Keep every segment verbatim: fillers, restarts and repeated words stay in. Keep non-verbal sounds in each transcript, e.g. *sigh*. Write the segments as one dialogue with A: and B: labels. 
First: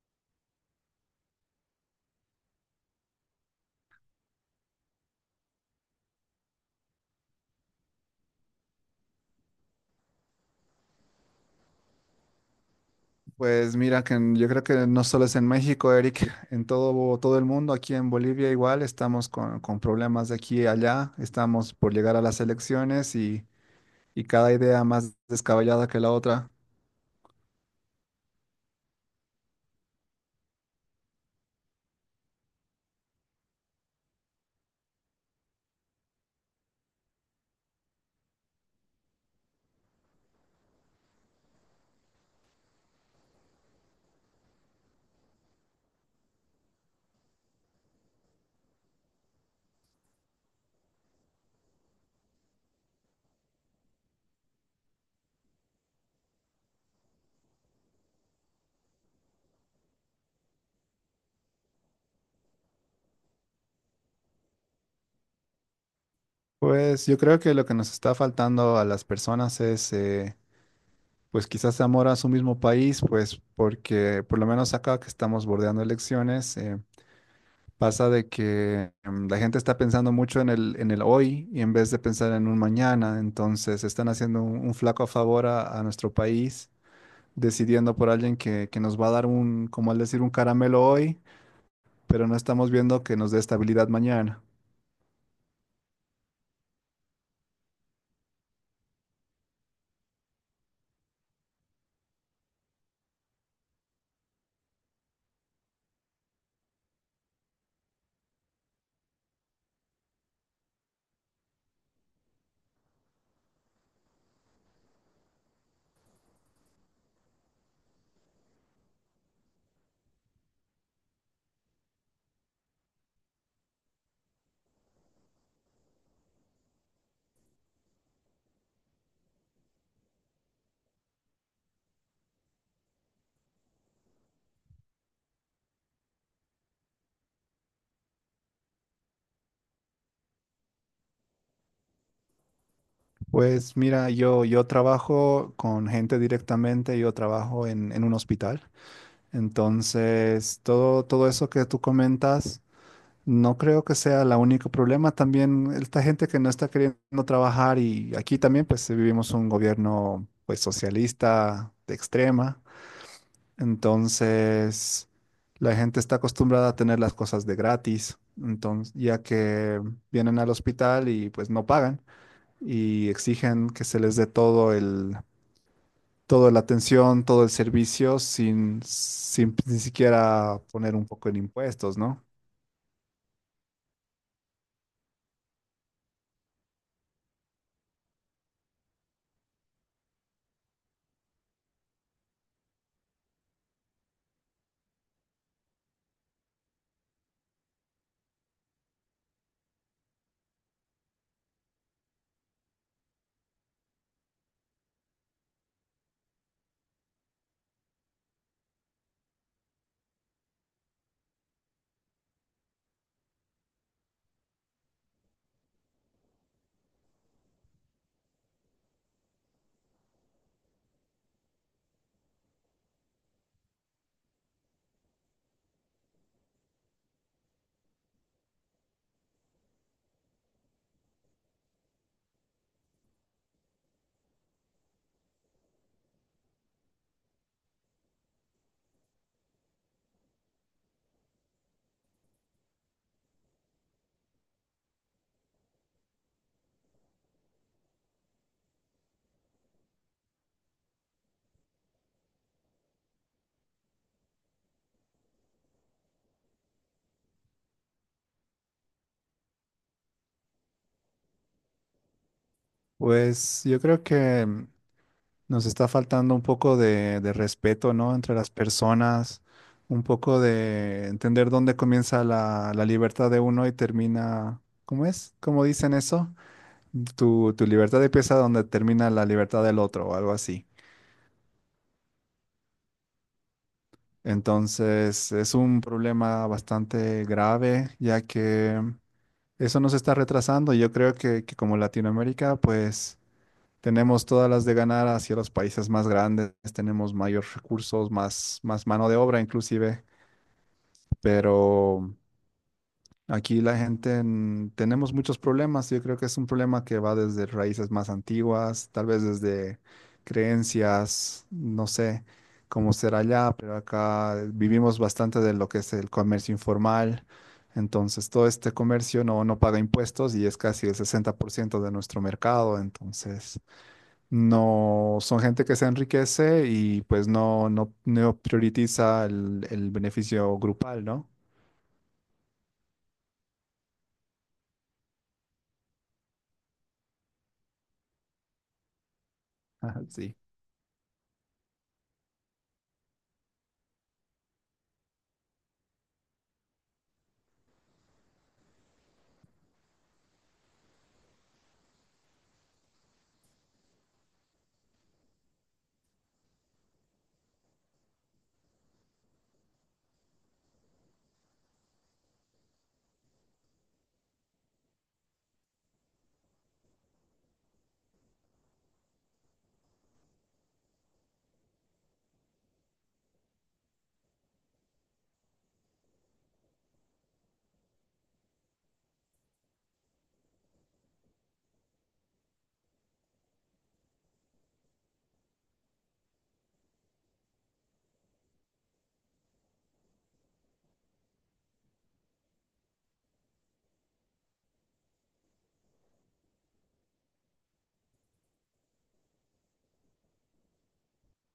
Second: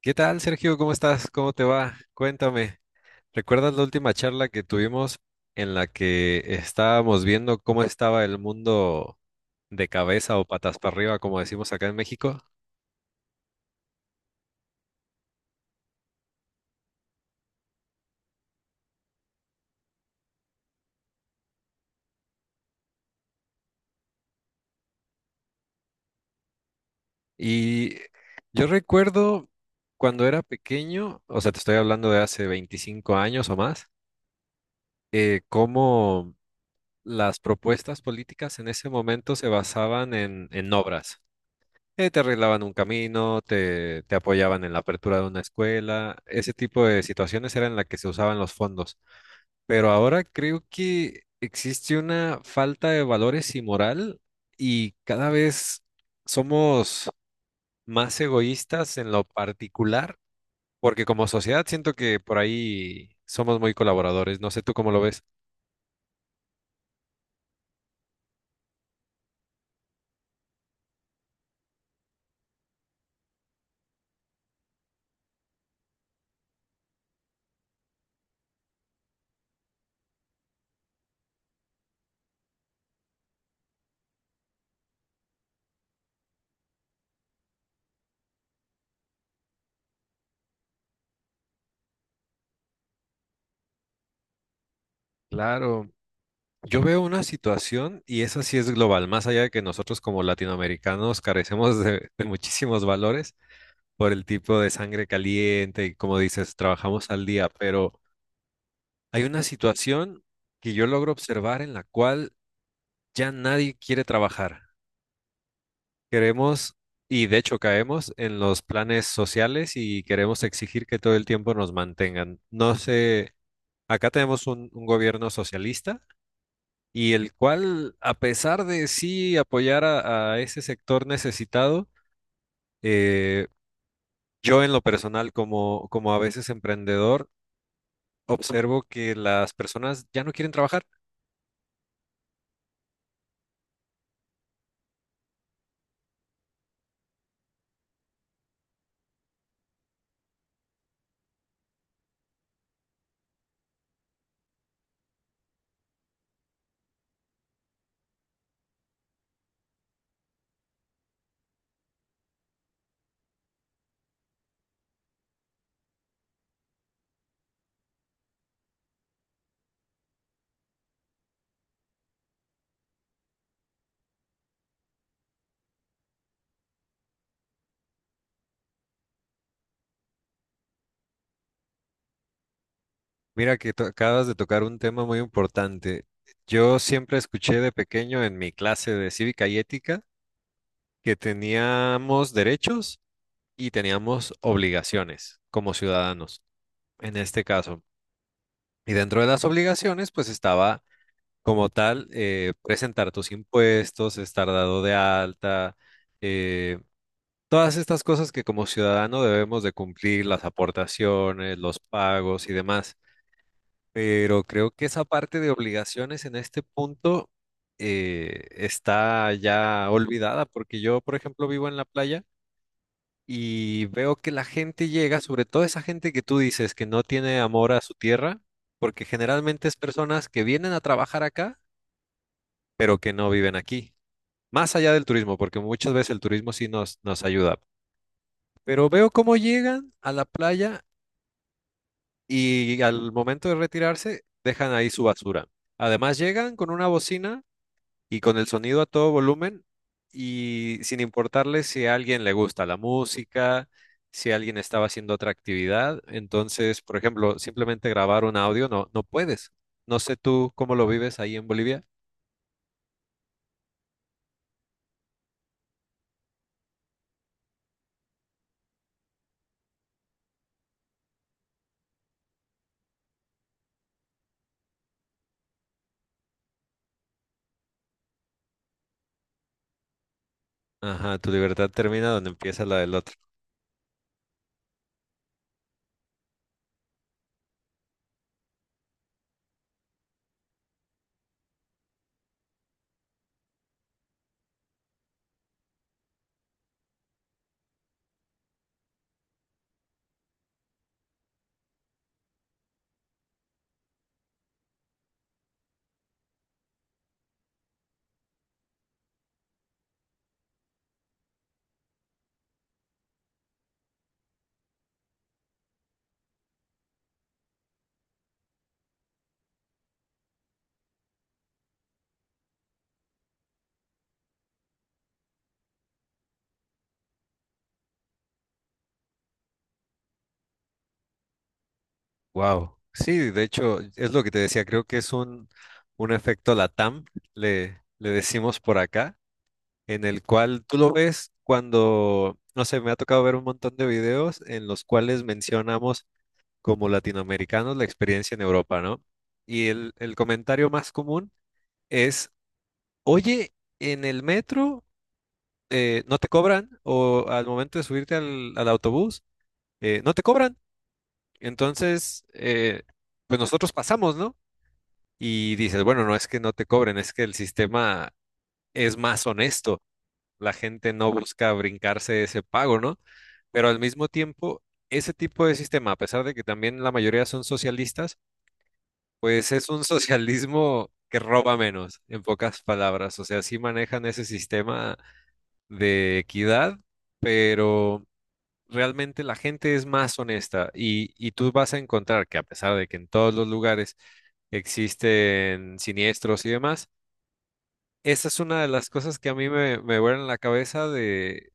A: ¿Qué tal, Sergio? ¿Cómo estás? ¿Cómo te va? Cuéntame. ¿Recuerdas la última charla que tuvimos en la que estábamos viendo cómo estaba el mundo de cabeza o patas para arriba, como decimos acá en México?
B: Pues mira, que en- yo creo que no solo es en México, Eric, *laughs* en todo, todo el mundo. Aquí en Bolivia igual estamos con, con problemas de aquí y allá, estamos por llegar a las elecciones y, y cada idea más descabellada que la otra.
A: Y yo recuerdo cuando era pequeño, o sea, te estoy hablando de hace veinticinco años o más, eh, cómo las propuestas políticas en ese momento se basaban en, en obras. Eh, te arreglaban un camino, te, te apoyaban en la apertura de una escuela. Ese tipo de situaciones eran las que se usaban los fondos. Pero ahora creo que existe una falta de valores y moral, y cada vez somos más egoístas en lo particular, porque como sociedad siento que por ahí somos muy colaboradores. No sé tú cómo lo ves.
B: Pues yo creo que lo que nos está faltando a las personas es, eh, pues quizás amor a su mismo país, pues porque por lo menos acá que estamos bordeando elecciones. eh, Pasa de que em, la gente está pensando mucho en el, en el hoy y en vez de pensar en un mañana, entonces están haciendo un, un flaco favor a, a nuestro país, decidiendo por alguien que, que nos va a dar un, como al decir, un caramelo hoy, pero no estamos viendo que nos dé estabilidad mañana.
A: Claro. Yo veo una situación y esa sí es global, más allá de que nosotros como latinoamericanos carecemos de de muchísimos valores, por el tipo de sangre caliente y, como dices, trabajamos al día. Pero hay una situación que yo logro observar en la cual ya nadie quiere trabajar. Queremos, y de hecho caemos en los planes sociales y queremos exigir que todo el tiempo nos mantengan. No sé, acá tenemos un, un gobierno socialista, y el cual, a pesar de sí apoyar a, a ese sector necesitado, eh, yo en lo personal, como, como a veces emprendedor, observo que las personas ya no quieren trabajar.
B: Pues mira, yo, yo trabajo con gente directamente. Yo trabajo en, en un hospital, entonces todo, todo eso que tú comentas, no creo que sea el único problema. También esta gente que no está queriendo trabajar, y aquí también pues vivimos un gobierno pues socialista de extrema. Entonces la gente está acostumbrada a tener las cosas de gratis. Entonces ya que vienen al hospital y pues no pagan y exigen que se les dé todo el toda la atención, todo el servicio sin sin ni siquiera poner un poco en impuestos, ¿no?
A: Mira que to- acabas de tocar un tema muy importante. Yo siempre escuché de pequeño en mi clase de cívica y ética que teníamos derechos y teníamos obligaciones como ciudadanos, en este caso. Y dentro de las obligaciones, pues estaba como tal, eh, presentar tus impuestos, estar dado de alta, eh, todas estas cosas que como ciudadano debemos de cumplir, las aportaciones, los pagos y demás. Pero creo que esa parte de obligaciones en este punto, eh, está ya olvidada, porque yo, por ejemplo, vivo en la playa y veo que la gente llega, sobre todo esa gente que tú dices que no tiene amor a su tierra, porque generalmente es personas que vienen a trabajar acá, pero que no viven aquí, más allá del turismo, porque muchas veces el turismo sí nos, nos ayuda. Pero veo cómo llegan a la playa y al momento de retirarse dejan ahí su basura. Además llegan con una bocina y con el sonido a todo volumen y sin importarle si a alguien le gusta la música, si alguien estaba haciendo otra actividad. Entonces, por ejemplo, simplemente grabar un audio no, no puedes. No sé tú cómo lo vives ahí en Bolivia.
B: Pues yo creo que nos está faltando un poco de, de respeto, ¿no? Entre las personas, un poco de entender dónde comienza la, la libertad de uno y termina. ¿Cómo es? ¿Cómo dicen eso? Tu, tu libertad empieza donde termina la libertad del otro o algo así.
A: Ajá, tu libertad termina donde empieza la del otro.
B: Entonces, es un problema bastante grave, ya que eso nos está retrasando. y Yo creo que, que como Latinoamérica, pues tenemos todas las de ganar hacia los países más grandes, tenemos mayores recursos, más, más mano de obra inclusive, pero aquí la gente en- tenemos muchos problemas. Yo creo que es un problema que va desde raíces más antiguas, tal vez desde creencias, no sé cómo será allá, pero acá vivimos bastante de lo que es el comercio informal. Entonces, todo este comercio no, no paga impuestos y es casi el sesenta por ciento de nuestro mercado. Entonces no, son gente que se enriquece y pues no, no, no prioritiza el, el beneficio grupal, ¿no?
A: Wow. Sí, de hecho, es lo que te decía, creo que es un, un efecto LATAM, le, le decimos por acá,
B: *laughs* Ajá,
A: en el
B: sí.
A: cual tú lo ves cuando, no sé, me ha tocado ver un montón de videos en los cuales mencionamos como latinoamericanos la experiencia en Europa, ¿no? Y el, el comentario más común es, oye, en el metro, eh, no te cobran, o al momento de subirte al, al autobús eh, no te cobran. Entonces, eh, pues nosotros pasamos, ¿no? Y dices, bueno, no es que no te cobren, es que el sistema es más honesto. La gente no busca brincarse ese pago, ¿no? Pero al mismo tiempo, ese tipo de sistema, a pesar de que también la mayoría son socialistas, pues es un socialismo que roba menos, en pocas palabras. O sea, sí manejan ese sistema de equidad, pero realmente la gente es más honesta, y, y tú vas a encontrar que, a pesar de que en todos los lugares existen siniestros y demás, esa es una de las cosas que a mí me, me vuelan la cabeza, de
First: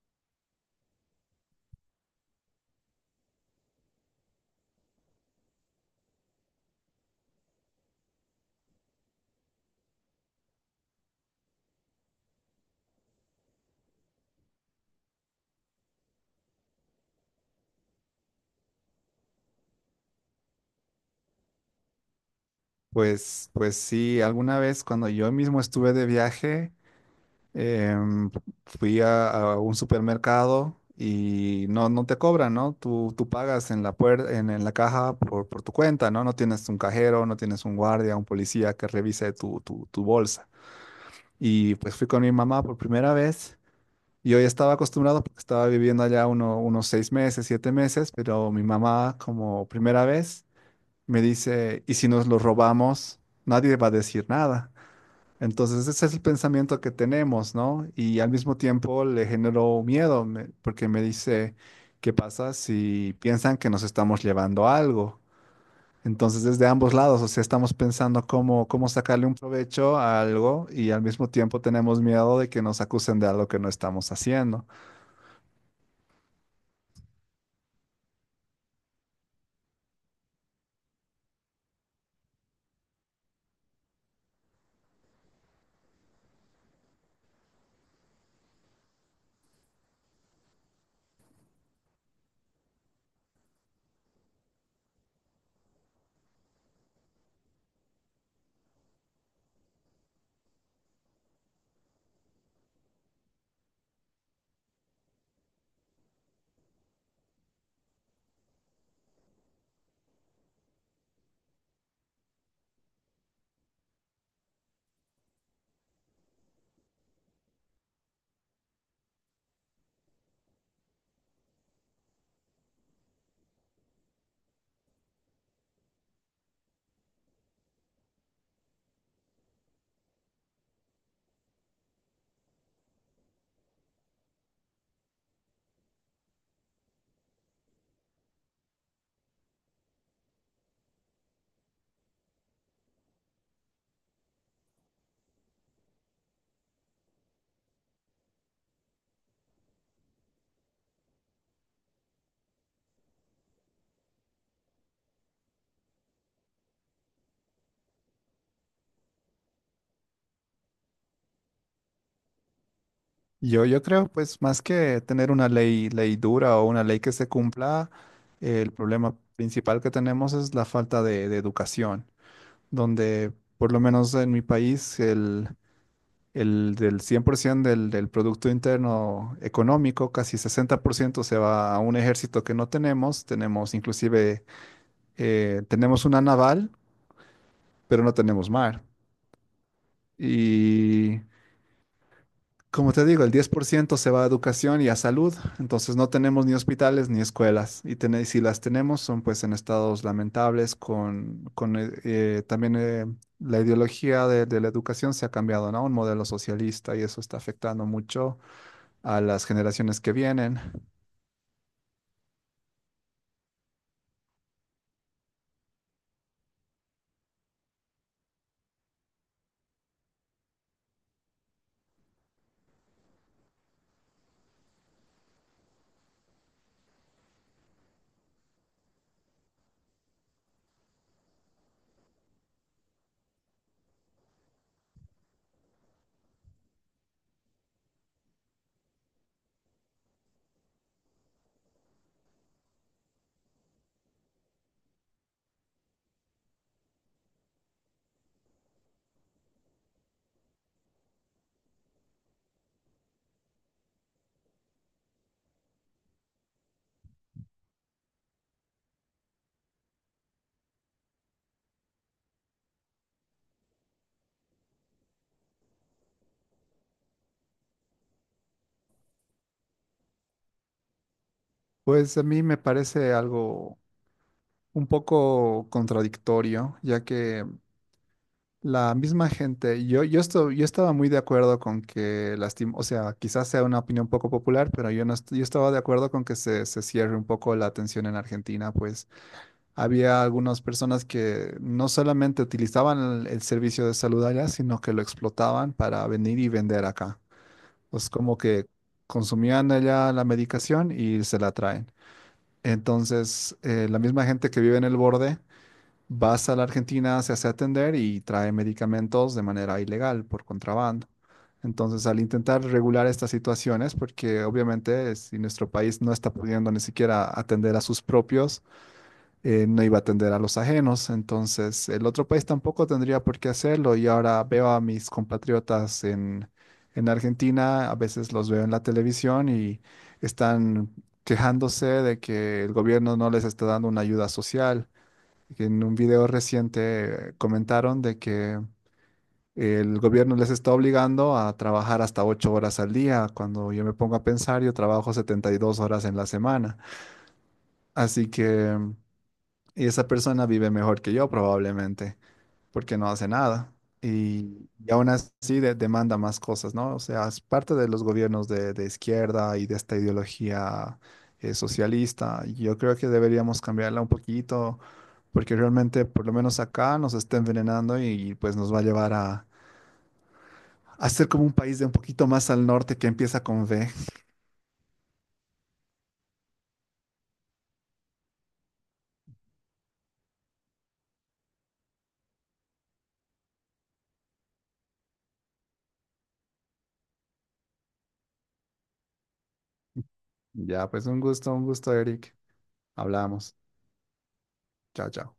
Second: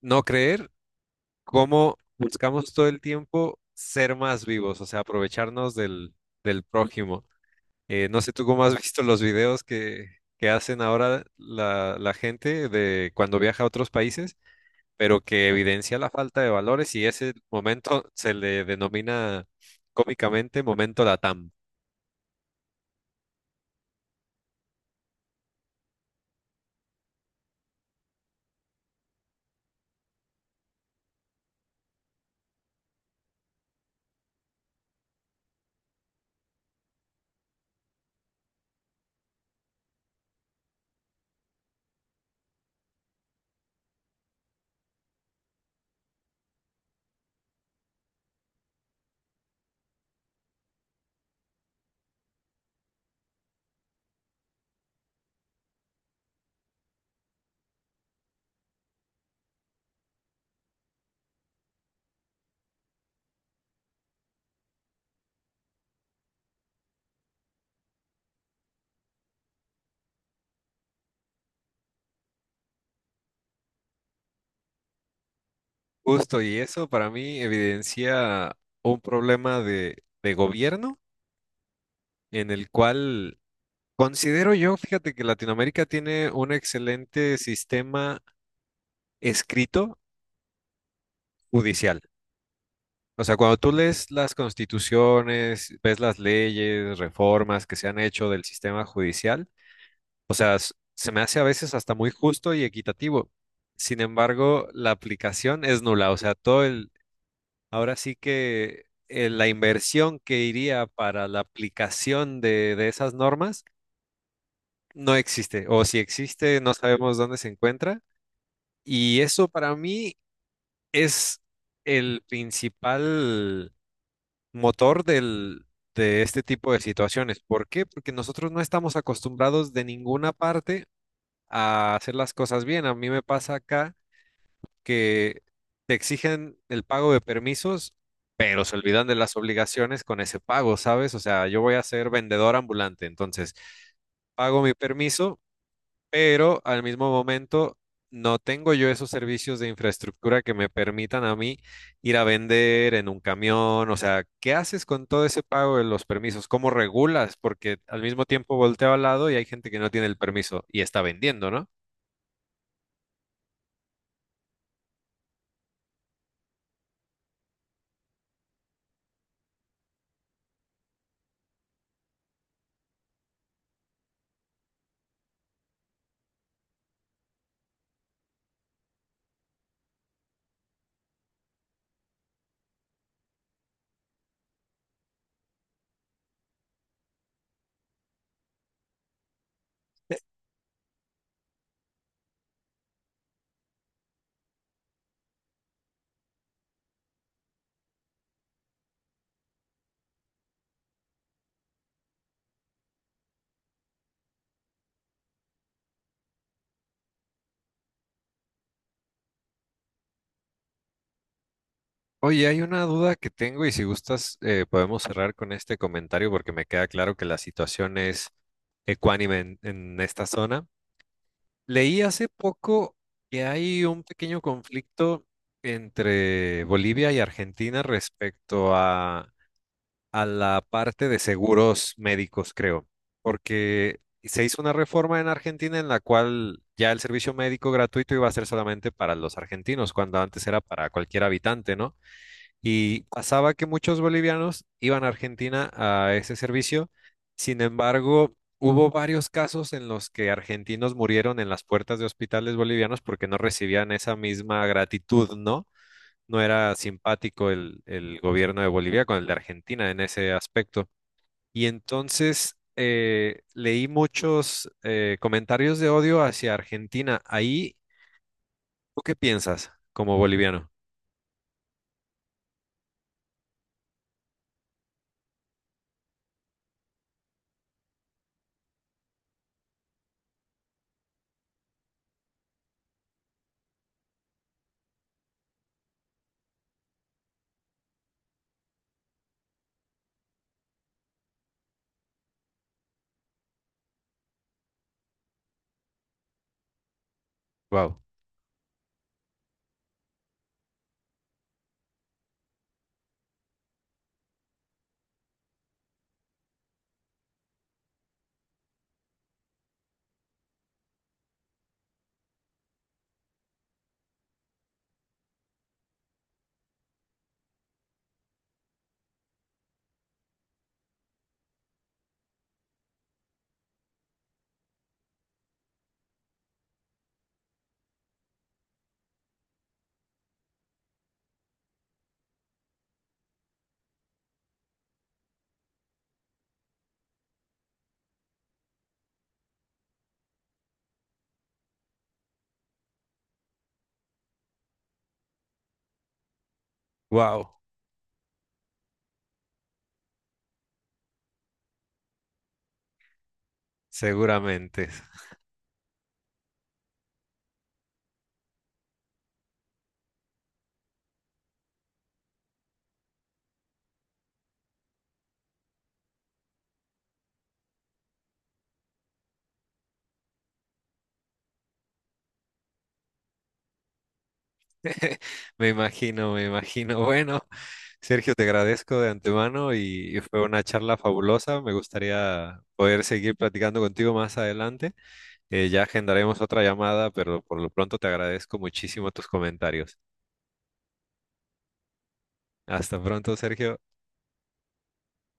A: no creer cómo buscamos todo el tiempo ser más vivos, o sea, aprovecharnos del, del prójimo. Eh, no sé tú cómo has visto los videos que, que hacen ahora la, la gente de cuando viaja a otros países, pero que evidencia la falta de valores, y ese momento se le denomina cómicamente momento Latam.
B: Pues, pues sí, alguna vez cuando yo mismo estuve de viaje, em, fui a, a un supermercado y no, no te cobran, ¿no? Tú, tú pagas en la puer- en, en la caja por, por tu cuenta, ¿no? No tienes un cajero, no tienes un guardia, un policía que revise tu, tu tu bolsa. Y pues fui con mi mamá por primera vez. Y hoy estaba acostumbrado porque estaba viviendo allá uno- unos seis meses, siete meses, pero mi mamá, como primera vez, me dice, ¿y si nos lo robamos? Nadie va a decir nada. Entonces ese es el pensamiento que tenemos, ¿no? Y al mismo tiempo le generó miedo me- porque me dice, ¿qué pasa si piensan que nos estamos llevando algo? Entonces desde ambos lados, o sea, estamos pensando cómo, cómo sacarle un provecho a algo y al mismo tiempo tenemos miedo de que nos acusen de algo que no estamos haciendo.
A: Justo, y eso para mí evidencia un problema de, de gobierno en el cual, considero yo, fíjate que Latinoamérica tiene un excelente sistema escrito judicial. O sea, cuando tú lees las constituciones, ves las leyes, reformas que se han hecho del sistema judicial, o sea, s- se me hace a veces hasta muy justo y equitativo. Sin embargo, la aplicación es nula. O sea, todo el, ahora sí que, eh, la inversión que iría para la aplicación de, de esas normas no existe. O si existe, no sabemos dónde se encuentra. Y eso para mí es el principal motor del, de este tipo de situaciones. ¿Por qué? Porque nosotros no estamos acostumbrados de ninguna parte a hacer las cosas bien. A mí me pasa acá que te exigen el pago de permisos, pero se olvidan de las obligaciones con ese pago, ¿sabes? O sea, yo voy a ser vendedor ambulante, entonces pago mi permiso, pero al mismo momento no tengo yo esos servicios de infraestructura que me permitan a mí ir a vender en un camión. O sea, ¿qué haces con todo ese pago de los permisos? ¿Cómo regulas? Porque al mismo tiempo volteo al lado y hay gente que no tiene el permiso y está vendiendo, ¿no?
B: Yo, yo creo, pues, más que tener una ley, ley dura o una ley que se cumpla, eh, el problema principal que tenemos es la falta de, de educación, donde, por lo menos en mi país, el, el del cien por ciento del, del Producto Interno Económico, casi sesenta por ciento se va a un ejército que no tenemos. Tenemos inclusive, eh, tenemos una naval, pero no tenemos mar. Y como te digo, el diez por ciento se va a educación y a salud, entonces no tenemos ni hospitales ni escuelas, y, ten- si las tenemos son pues en estados lamentables, con, con, eh, eh, también eh, la ideología de, de la educación se ha cambiado, ¿no? Un modelo socialista y eso está afectando mucho a las generaciones que vienen.
A: Oye, hay una duda que tengo, y si gustas, eh, podemos cerrar con este comentario, porque me queda claro que la situación es ecuánime en en esta zona. Leí hace poco que hay un pequeño conflicto entre Bolivia y Argentina respecto a, a la parte de seguros médicos, creo, porque se hizo una reforma en Argentina en la cual ya el servicio médico gratuito iba a ser solamente para los argentinos, cuando antes era para cualquier habitante, ¿no? Y pasaba que muchos bolivianos iban a Argentina a ese servicio. Sin embargo, hubo varios casos en los que argentinos murieron en las puertas de hospitales bolivianos porque no recibían esa misma gratitud, ¿no? No era simpático el, el gobierno de Bolivia con el de Argentina en ese aspecto. Y entonces, eh, leí muchos eh, comentarios de odio hacia Argentina. Ahí, ¿tú qué piensas como boliviano?
B: Pues a mí me parece algo un poco contradictorio, ya que la misma gente, yo, yo, esto, yo estaba muy de acuerdo con que, lastim- o sea, quizás sea una opinión poco popular, pero yo, no est- yo estaba de acuerdo con que se, se cierre un poco la atención en Argentina, pues había algunas personas que no solamente utilizaban el, el servicio de salud allá, sino que lo explotaban para venir y vender acá.
A: Wow.
B: Pues como que consumían allá la medicación y se la traen. Entonces, eh, la misma gente que vive en el borde vas a la Argentina, se hace atender y trae medicamentos de manera ilegal, por contrabando. Entonces, al intentar regular estas situaciones, porque obviamente eh, si nuestro país no está pudiendo ni siquiera atender a sus propios, eh, no iba a atender a los ajenos. Entonces, el otro país tampoco tendría por qué hacerlo. Y ahora veo a mis compatriotas en, en Argentina, a veces los veo en la televisión y están quejándose de que el gobierno no les está dando una ayuda social, que en un video reciente eh, comentaron de que el gobierno les está obligando a trabajar hasta ocho horas al día. Cuando yo me pongo a pensar, yo trabajo setenta y dos horas en la semana.
A: Wow,
B: Así que mm, esa persona vive mejor que yo probablemente, porque no hace nada. Y,
A: seguramente.
B: y aún así de- demanda más cosas, ¿no? O sea, es parte de los gobiernos de, de izquierda y de esta ideología eh, socialista. Yo creo que deberíamos cambiarla un poquito porque realmente por lo menos acá nos está envenenando y pues nos va a llevar a, a ser como un país de un poquito más al norte que empieza con V.
A: *laughs* Me imagino, me imagino. Bueno, Sergio, te agradezco de antemano, y, y fue una charla fabulosa. Me gustaría poder seguir platicando contigo más adelante. Eh, ya agendaremos otra llamada, pero por lo pronto te agradezco muchísimo tus comentarios.
B: Ya, pues un gusto, un gusto, Eric.
A: Hasta pronto,
B: Hablamos.
A: Sergio.
B: Chao, chao.